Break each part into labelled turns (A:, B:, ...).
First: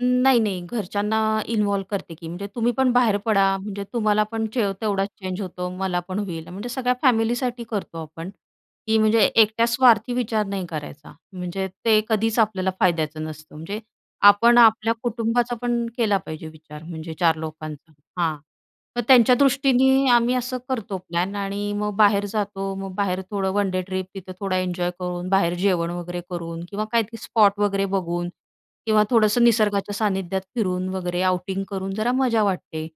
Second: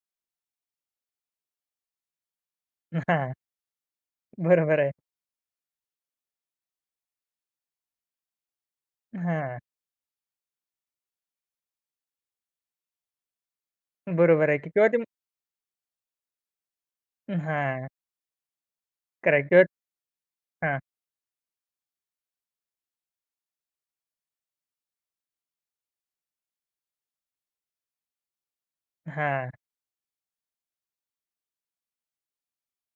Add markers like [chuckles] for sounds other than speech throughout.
A: न नाही, नाही. घरच्यांना इन्व्हॉल्व करते, की म्हणजे तुम्ही पण
B: [chuckles]
A: बाहेर
B: हां,
A: पडा, म्हणजे तुम्हाला पण जे
B: बरोबर आहे.
A: तेवढाच चेंज होतो मला पण होईल. म्हणजे सगळ्या फॅमिलीसाठी करतो आपण, की म्हणजे
B: हां.
A: एकट्या स्वार्थी विचार नाही करायचा. म्हणजे ते कधीच आपल्याला फायद्याचं नसतं. म्हणजे
B: बरोबर आहे
A: आपण
B: की. तेव्हा
A: आपल्या
B: तुम
A: कुटुंबाचा पण केला पाहिजे विचार म्हणजे
B: अ,
A: 4
B: हां.
A: लोकांचा. हां, तर त्यांच्या
B: [unintelligible]
A: दृष्टीने आम्ही असं
B: हां.
A: करतो प्लॅन आणि अ, मग बाहेर जातो. मग बाहेर थोडं वन डे ट्रिप, तिथं थोडा एन्जॉय करून, बाहेर जेवण वगैरे करून किंवा काय ते स्पॉट वगैरे बघून किंवा थोडंसं
B: हां.
A: निसर्गाच्या सानिध्यात फिरून वगैरे आउटिंग करून जरा मजा वाटते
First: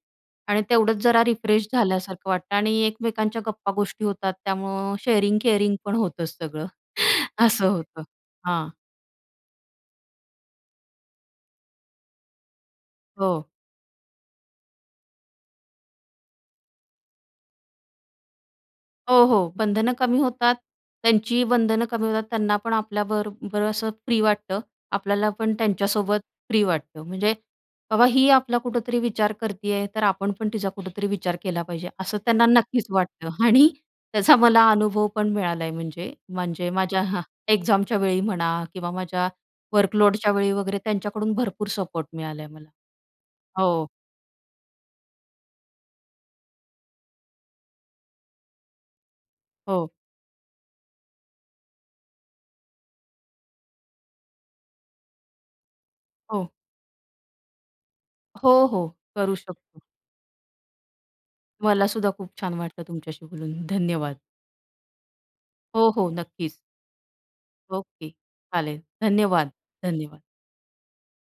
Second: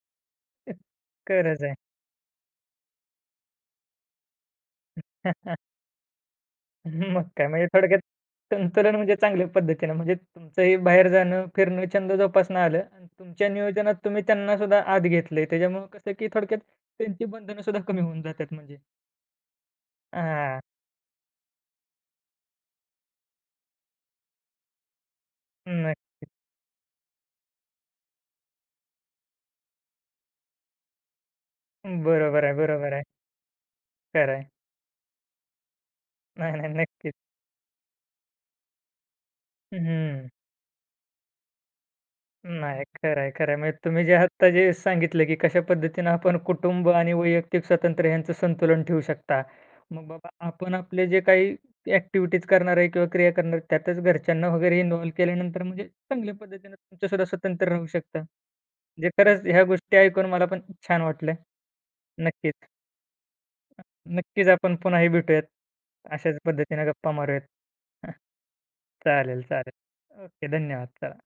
A: आणि
B: [unintelligible]
A: तेवढंच जरा
B: खरंच
A: रिफ्रेश
B: आहे.
A: झाल्यासारखं वाटतं आणि एकमेकांच्या गप्पा गोष्टी होतात, त्यामुळं
B: [chuckles]
A: शेअरिंग-केअरिंग पण होतं सगळं
B: [chuckles] मग
A: [scoffs]
B: काय म्हणजे
A: असं
B: थोडक्यात
A: होतं. हां.
B: संतुलन म्हणजे चांगल्या पद्धतीने म्हणजे तुमचंही बाहेर जाणं, फिरणं, छंद जोपासणं आलं आणि
A: हो.
B: तुमच्या नियोजनात तुम्ही त्यांनासुद्धा आत घेतलय. त्याच्यामुळे कसं, की थोडक्यात त्यांची बंधनंसुद्धा कमी होऊन जातात म्हणजे.
A: हो, हो. बंधनं कमी होतात,
B: हां.
A: त्यांचीही बंधनं कमी होतात. त्यांना पण आपल्याबरोबर असं फ्री वाटतं. आपल्याला पण त्यांच्यासोबत
B: नक्कीच.
A: फ्री वाटतं, म्हणजे बाबा ही आपला कुठेतरी विचार करती आहे, तर आपण पण तिचा कुठेतरी विचार केला पाहिजे असं
B: बरोबर
A: त्यांना
B: आहे,
A: नक्कीच
B: बरोबर आहे.
A: वाटतं आणि
B: खरं
A: त्याचा
B: आहे?
A: मला अनुभव पण मिळाला आहे म्हणजे
B: नाही, नाही,
A: म्हणजे माझ्या
B: नक्कीच.
A: एक्झामच्यावेळी म्हणा किंवा माझ्या
B: हं, हं.
A: वर्कलोडच्या वेळी वगैरे, त्यांच्याकडून भरपूर सपोर्ट मिळाला आहे मला.
B: नाही, खरंय ,खरंय म्हणजे,
A: हो.
B: तुम्ही जे आत्ता जे सांगितलं, की कशा पद्धतीने आपण कुटुंब आणि वैयक्तिक स्वतंत्र ह्यांचं संतुलन ठेवू शकता.
A: हो.
B: मग बाबा आपण आपले जे काही ॲक्टिव्हिटीज् करणार आहे किंवा क्रिया करणार, त्यातच घरच्यांना वगैरे इन्व्हॉल्व केल्यानंतर म्हणजे चांगल्या
A: हो.
B: पद्धतीने तुमचंसुद्धा स्वतंत्र राहू शकता.
A: हो, हो.
B: म्हणजे
A: करू
B: खरंच ह्या
A: शकतो.
B: गोष्टी ऐकून मला पण छान वाटलं.
A: मलासुद्धा खूप
B: नक्कीच.
A: छान वाटलं तुमच्याशी बोलून. धन्यवाद.
B: नक्कीच, आपण पुन्हाही भेटूयात.
A: हो, हो.
B: अशाच
A: नक्कीच.
B: पद्धतीने गप्पा मारूयात. अ,
A: ओके. चालेल.
B: चालेल,
A: धन्यवाद. धन्यवाद.
B: चालेल. ओके, धन्यवाद. चला.